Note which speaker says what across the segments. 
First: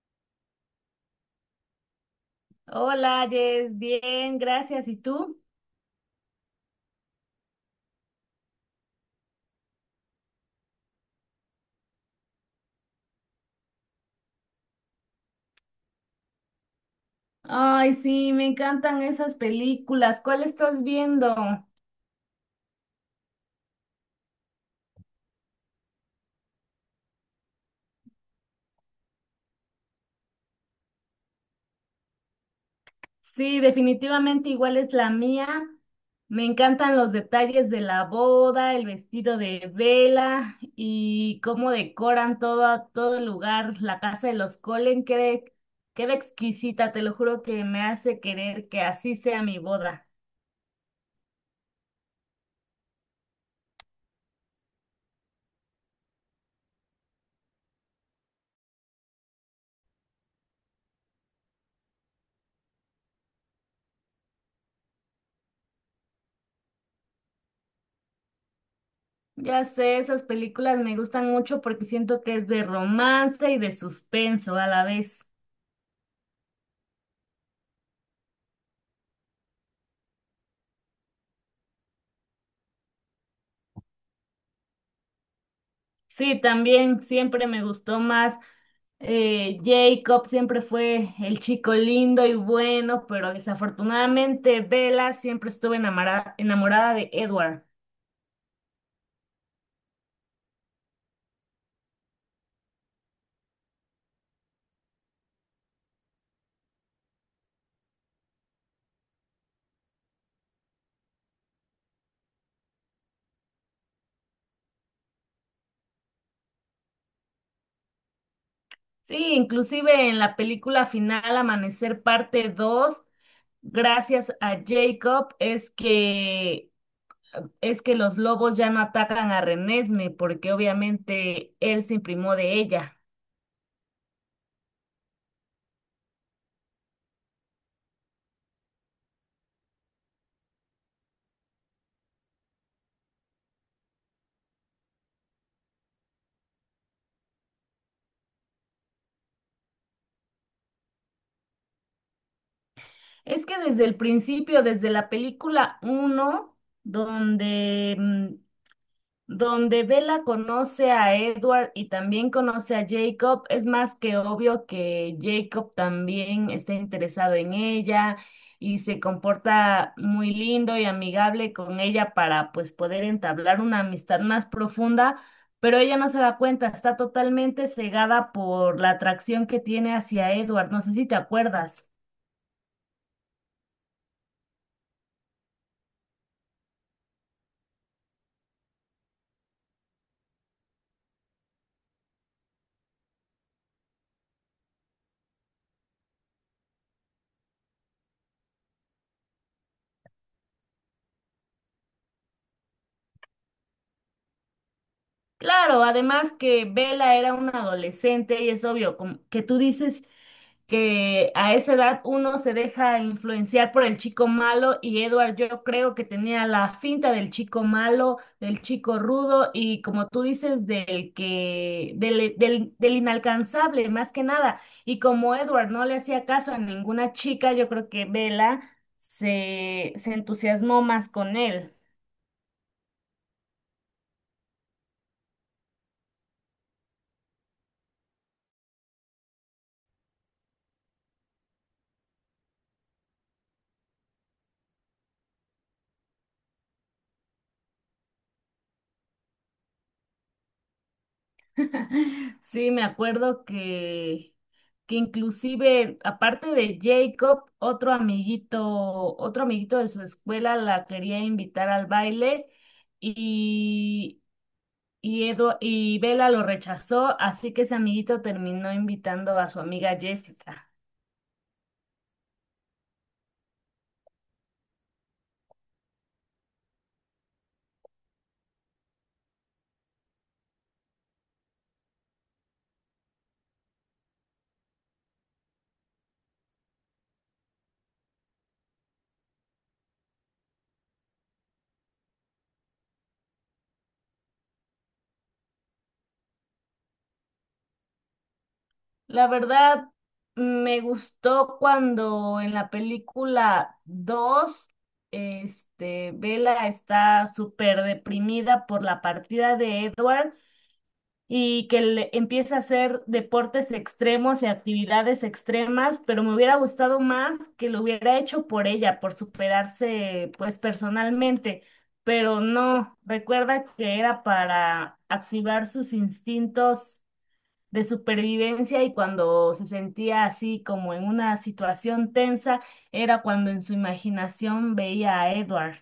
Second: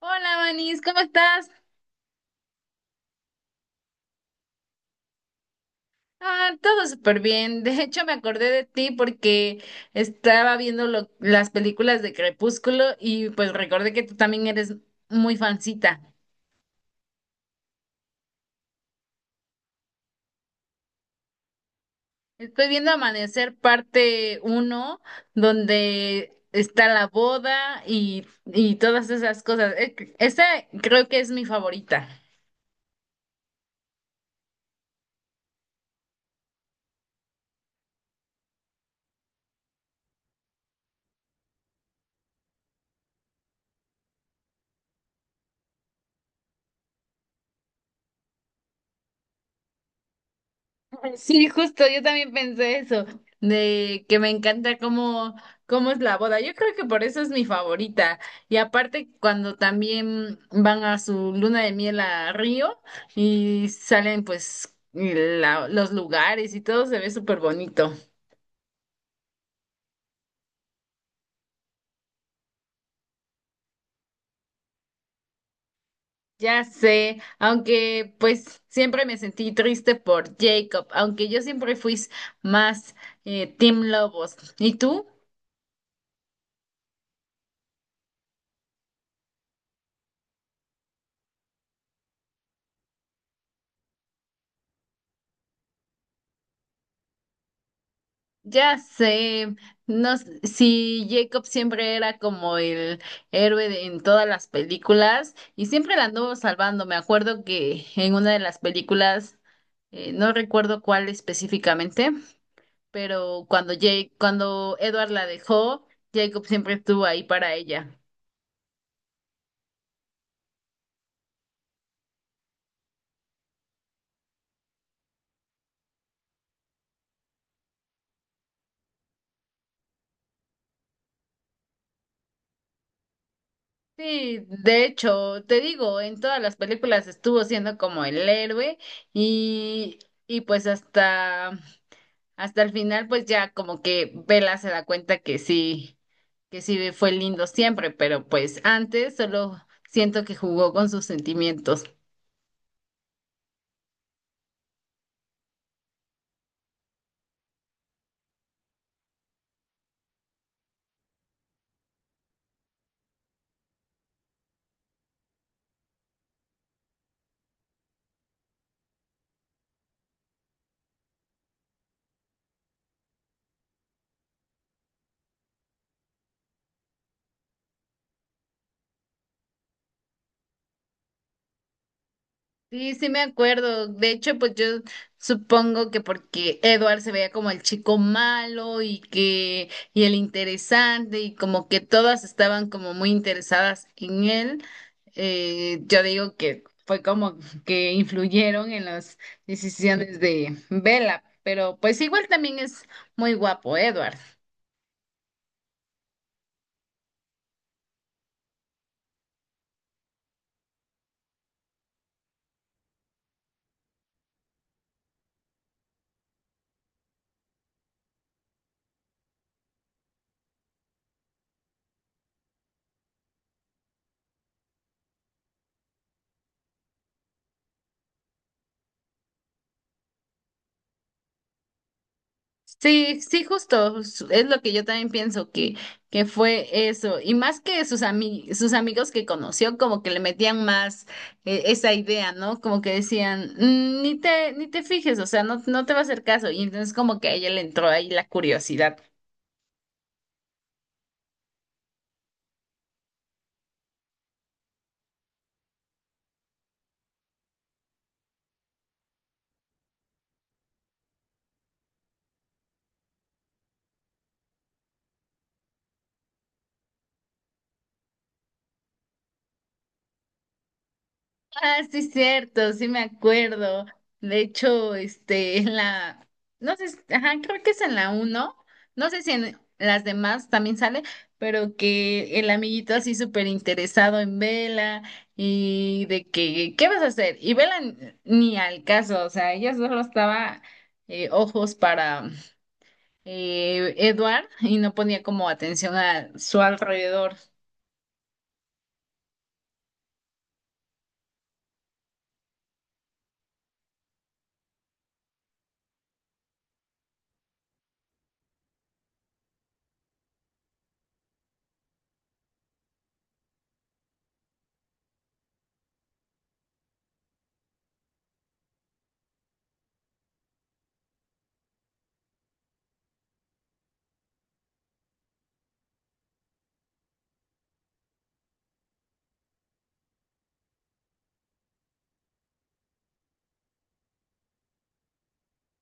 Speaker 1: Hola, Manis, ¿cómo estás?
Speaker 2: Hola, Jess, bien, gracias. ¿Y tú?
Speaker 1: Ah, todo súper bien. De hecho, me acordé de ti porque estaba viendo las películas de Crepúsculo y pues recordé que tú también eres muy fancita.
Speaker 2: Ay, sí, me encantan esas películas. ¿Cuál estás viendo?
Speaker 1: Estoy viendo Amanecer parte uno, donde está la boda y todas esas cosas. Esa creo que es mi favorita.
Speaker 2: Sí, definitivamente igual es la mía. Me encantan los detalles de la boda, el vestido de vela y cómo decoran todo el lugar. La casa de los Colen queda exquisita, te lo juro que me hace querer que así sea mi boda.
Speaker 1: Sí, justo, yo también pensé eso, de que me encanta cómo es la boda. Yo creo que por eso es mi favorita. Y aparte, cuando también van a su luna de miel a Río y salen pues los lugares y todo se ve súper bonito.
Speaker 2: Ya sé, esas películas me gustan mucho porque siento que es de romance y de suspenso a la vez.
Speaker 1: Ya sé, aunque pues siempre me sentí triste por Jacob, aunque yo siempre fui más Team Lobos. ¿Y tú?
Speaker 2: Sí, también siempre me gustó más. Jacob siempre fue el chico lindo y bueno, pero desafortunadamente Bella siempre estuvo enamorada de Edward.
Speaker 1: Ya sé, no, si Jacob siempre era como el héroe en todas las películas y siempre la anduvo salvando. Me acuerdo que en una de las películas, no recuerdo cuál específicamente, pero cuando Edward la dejó, Jacob siempre estuvo ahí para ella.
Speaker 2: Sí, inclusive en la película final Amanecer parte 2, gracias a Jacob es que los lobos ya no atacan a Renesme porque obviamente él se imprimó de ella.
Speaker 1: Sí, de hecho, te digo, en todas las películas estuvo siendo como el héroe y, y pues hasta el final, pues ya como que Bella se da cuenta que sí fue lindo siempre, pero pues antes solo siento que jugó con sus sentimientos.
Speaker 2: Es que desde el principio, desde la película uno, donde mm, donde Bella conoce a Edward y también conoce a Jacob, es más que obvio que Jacob también está interesado en ella y se comporta muy lindo y amigable con ella para pues poder entablar una amistad más profunda, pero ella no se da cuenta, está totalmente cegada por la atracción que tiene hacia Edward, no sé si te acuerdas.
Speaker 1: Sí, sí me acuerdo. De hecho, pues yo supongo que porque Edward se veía como el chico malo y que y el interesante y como que todas estaban como muy interesadas en él, yo digo que fue como que influyeron en las decisiones de Bella, pero pues igual también es muy guapo Edward.
Speaker 2: Claro, además que Bella era una adolescente y es obvio como que tú dices que a esa edad uno se deja influenciar por el chico malo y Edward yo creo que tenía la finta del chico malo, del chico rudo y como tú dices del inalcanzable más que nada y como Edward no le hacía caso a ninguna chica, yo creo que Bella se entusiasmó más con él.
Speaker 1: Sí, sí, justo, es lo que yo también pienso que fue eso, y más que sus amigos que conoció, como que le metían más esa idea, ¿no? Como que decían, "Mm, ni te fijes, o sea, no te va a hacer caso", y entonces como que a ella le entró ahí la curiosidad.
Speaker 2: Sí, me acuerdo que inclusive, aparte de Jacob, otro amiguito de su escuela la quería invitar al baile y, y Bella lo rechazó, así que ese amiguito terminó invitando a su amiga Jessica.
Speaker 1: Ah, sí, cierto, sí me acuerdo. De hecho, en no sé, ajá, creo que es en la uno, no sé si en las demás también sale, pero que el amiguito así súper interesado en Vela y de que, ¿qué vas a hacer? Y Vela ni al caso, o sea, ella solo estaba ojos para Edward y no ponía como atención a su alrededor.
Speaker 2: La verdad, me gustó cuando en la película 2 Bella está súper deprimida por la partida de Edward y que empiece a hacer deportes extremos y actividades extremas, pero me hubiera gustado más que lo hubiera hecho por ella, por superarse pues personalmente, pero no, recuerda que era para activar sus instintos de supervivencia y cuando se sentía así como en una situación tensa, era cuando en su imaginación veía a Edward.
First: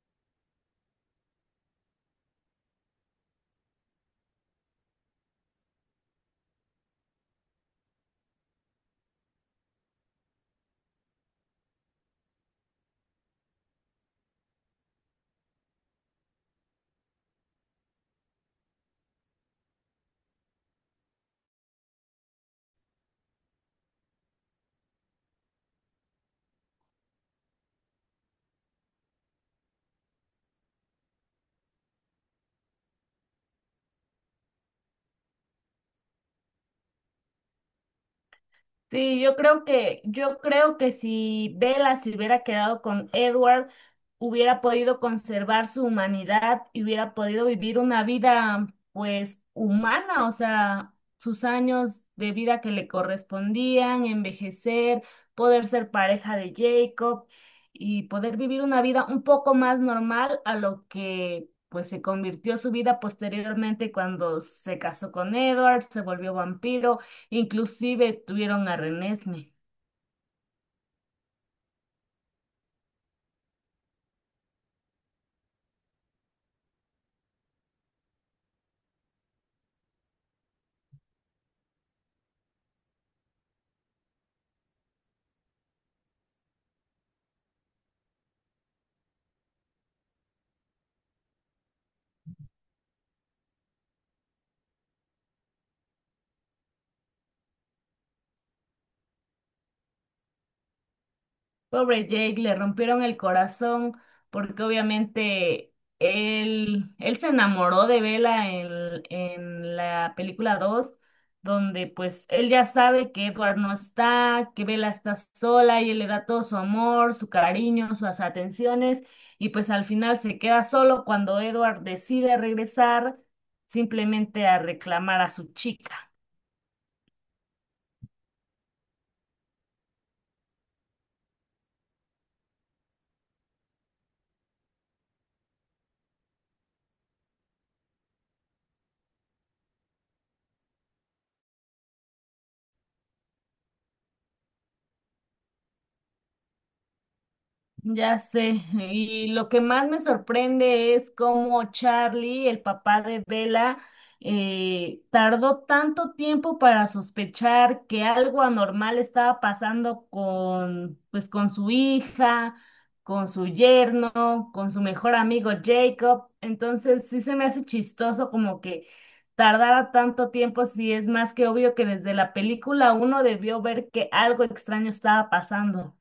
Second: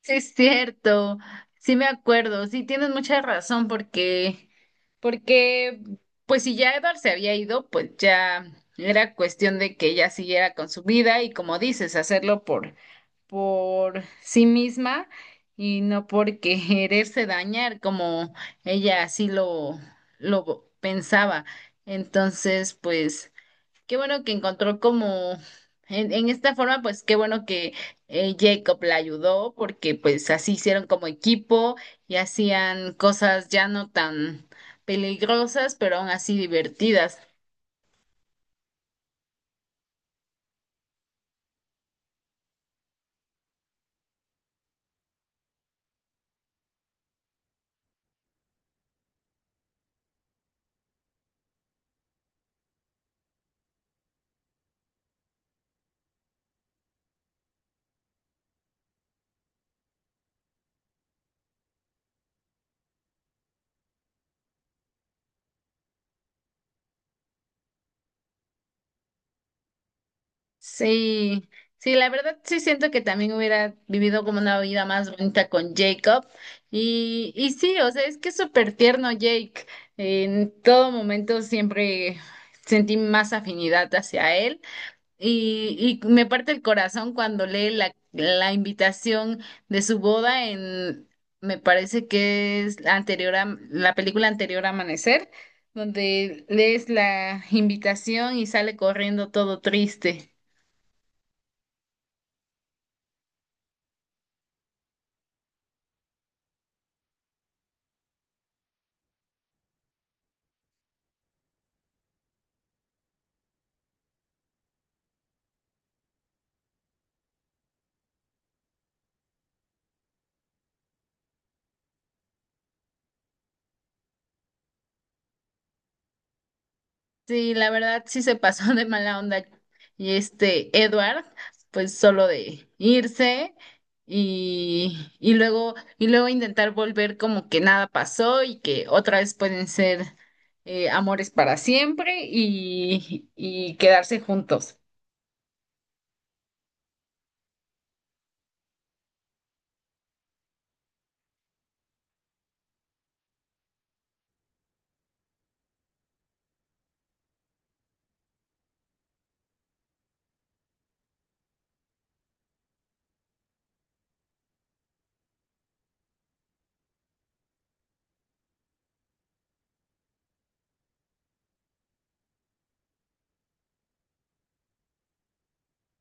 Speaker 1: Sí, es cierto, sí me acuerdo, sí tienes mucha razón porque pues si ya Edward se había ido, pues ya era cuestión de que ella siguiera con su vida y como dices, por sí misma y no por quererse dañar como ella así lo pensaba. Entonces, pues... Qué bueno que encontró como en esta forma, pues qué bueno que Jacob la ayudó porque pues así hicieron como equipo y hacían cosas ya no tan peligrosas, pero aún así divertidas.
Speaker 2: Sí, yo creo que si Bella se hubiera quedado con Edward, hubiera podido conservar su humanidad y hubiera podido vivir una vida, pues, humana, o sea, sus años de vida que le correspondían, envejecer, poder ser pareja de Jacob y poder vivir una vida un poco más normal a lo que, pues, se convirtió su vida posteriormente cuando se casó con Edward, se volvió vampiro. Inclusive tuvieron a Renesme.
Speaker 1: Sí, sí, la verdad sí siento que también hubiera vivido como una vida más bonita con Jacob y sí, o sea, es que es súper tierno Jake. En todo momento siempre sentí más afinidad hacia él. Y me parte el corazón cuando lee la invitación de su boda me parece que es la anterior a la película anterior a Amanecer, donde lees la invitación y sale corriendo todo triste.
Speaker 2: Pobre Jake, le rompieron el corazón porque obviamente él se enamoró de Bella en la película 2 donde pues él ya sabe que Edward no está, que Bella está sola y él le da todo su amor, su cariño, sus atenciones y pues al final se queda solo cuando Edward decide regresar simplemente a reclamar a su chica.
Speaker 1: Sí, la verdad sí se pasó de mala onda. Y este Edward, pues solo de irse y luego intentar volver como que nada pasó y que otra vez pueden ser amores para siempre y quedarse juntos.
Speaker 2: Ya sé, y lo que más me sorprende es cómo Charlie, el papá de Bella, tardó tanto tiempo para sospechar que algo anormal estaba pasando con, pues, con su hija, con su yerno, con su mejor amigo Jacob. Entonces, sí se me hace chistoso como que tardara tanto tiempo, si es más que obvio que desde la película uno debió ver que algo extraño estaba pasando.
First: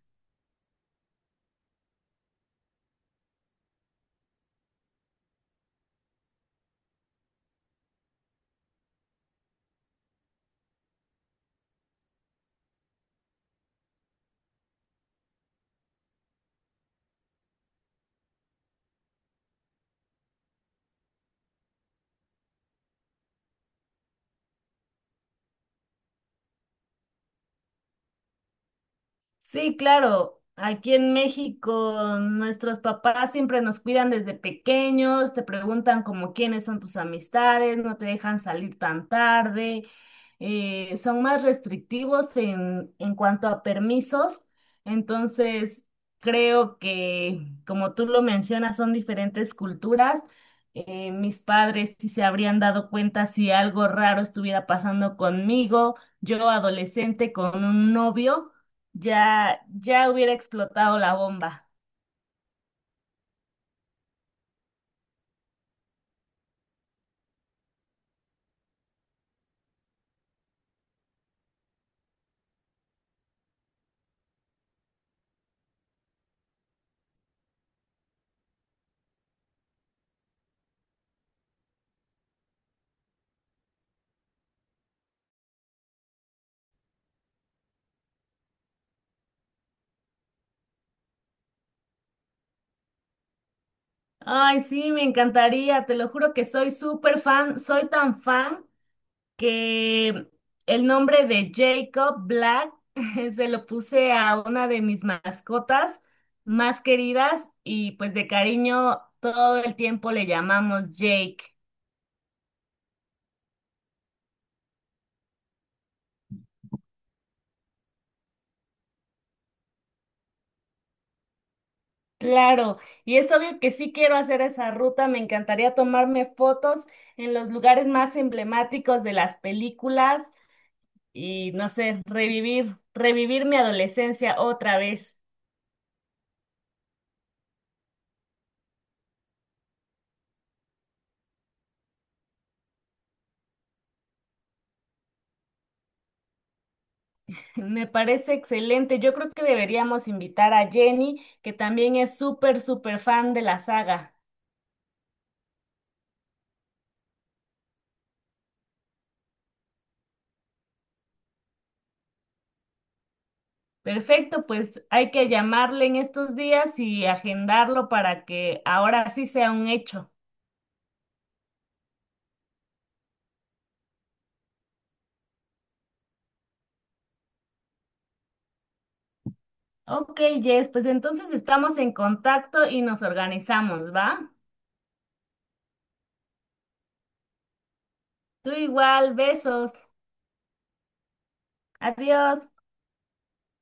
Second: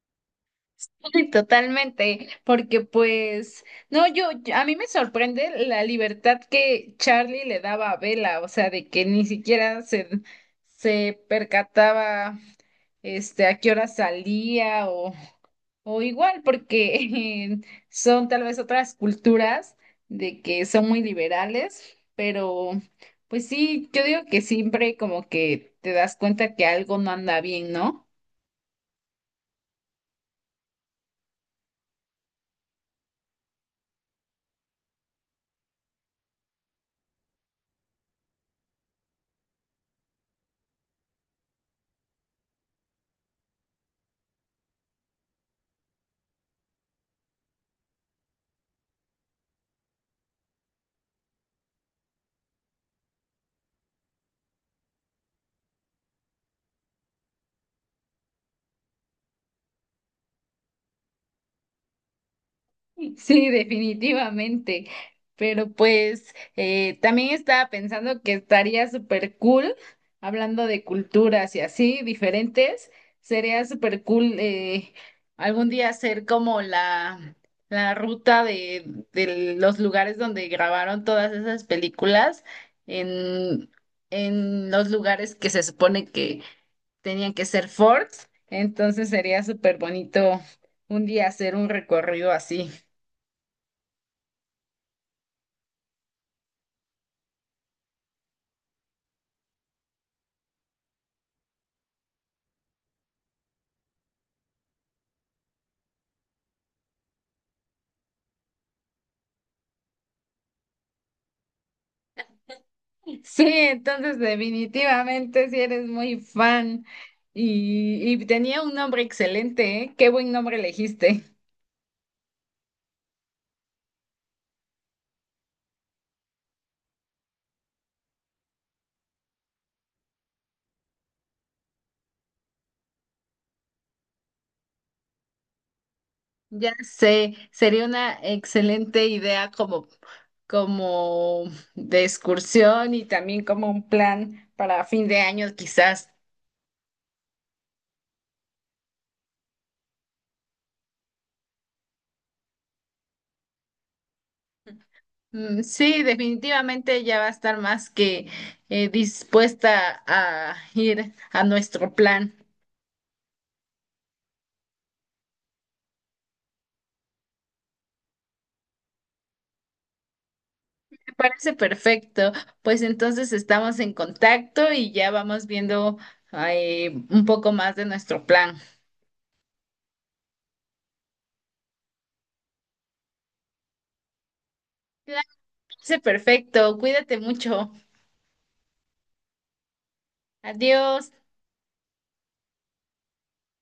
Speaker 1: Sí, totalmente, porque pues, no, a mí me sorprende la libertad que Charlie le daba a Bella, o sea, de que ni siquiera se percataba a qué hora salía o igual, porque son tal vez otras culturas de que son muy liberales, pero pues sí, yo digo que siempre como que te das cuenta que algo no anda bien, ¿no?
Speaker 2: Sí, claro. Aquí en México, nuestros papás siempre nos cuidan desde pequeños, te preguntan como quiénes son tus amistades, no te dejan salir tan tarde, son más restrictivos en cuanto a permisos. Entonces, creo que, como tú lo mencionas, son diferentes culturas. Mis padres sí se habrían dado cuenta si algo raro estuviera pasando conmigo, yo adolescente con un novio. Ya hubiera explotado la bomba.
Speaker 1: Sí, definitivamente. Pero pues también estaba pensando que estaría súper cool, hablando de culturas y así diferentes, sería súper cool algún día hacer como la ruta de los lugares donde grabaron todas esas películas en, en los lugares que se supone que tenían que ser forts. Entonces sería súper bonito un día hacer un recorrido así.
Speaker 2: Ay, sí, me encantaría, te lo juro que soy súper fan, soy tan fan que el nombre de Jacob Black se lo puse a una de mis mascotas más queridas y pues de cariño todo el tiempo le llamamos Jake.
Speaker 1: Sí, entonces definitivamente si eres muy fan y tenía un nombre excelente, ¿eh? Qué buen nombre elegiste.
Speaker 2: Claro, y es obvio que sí quiero hacer esa ruta, me encantaría tomarme fotos en los lugares más emblemáticos de las películas y no sé, revivir mi adolescencia otra vez.
Speaker 1: Ya sé, sería una excelente idea como, como de excursión y también como un plan para fin de año quizás.
Speaker 2: Me parece excelente. Yo creo que deberíamos invitar a Jenny, que también es súper fan de la saga.
Speaker 1: Mm, sí, definitivamente ya va a estar más que dispuesta a ir a nuestro plan.
Speaker 2: Perfecto, pues hay que llamarle en estos días y agendarlo para que ahora sí sea un hecho.
Speaker 1: Parece perfecto. Pues entonces estamos en contacto y ya vamos viendo un poco más de nuestro plan.
Speaker 2: Ok, Jess, pues entonces estamos en contacto y nos organizamos, ¿va?
Speaker 1: Claro, parece perfecto. Cuídate mucho.
Speaker 2: Tú igual, besos.
Speaker 1: Adiós.
Speaker 2: Adiós.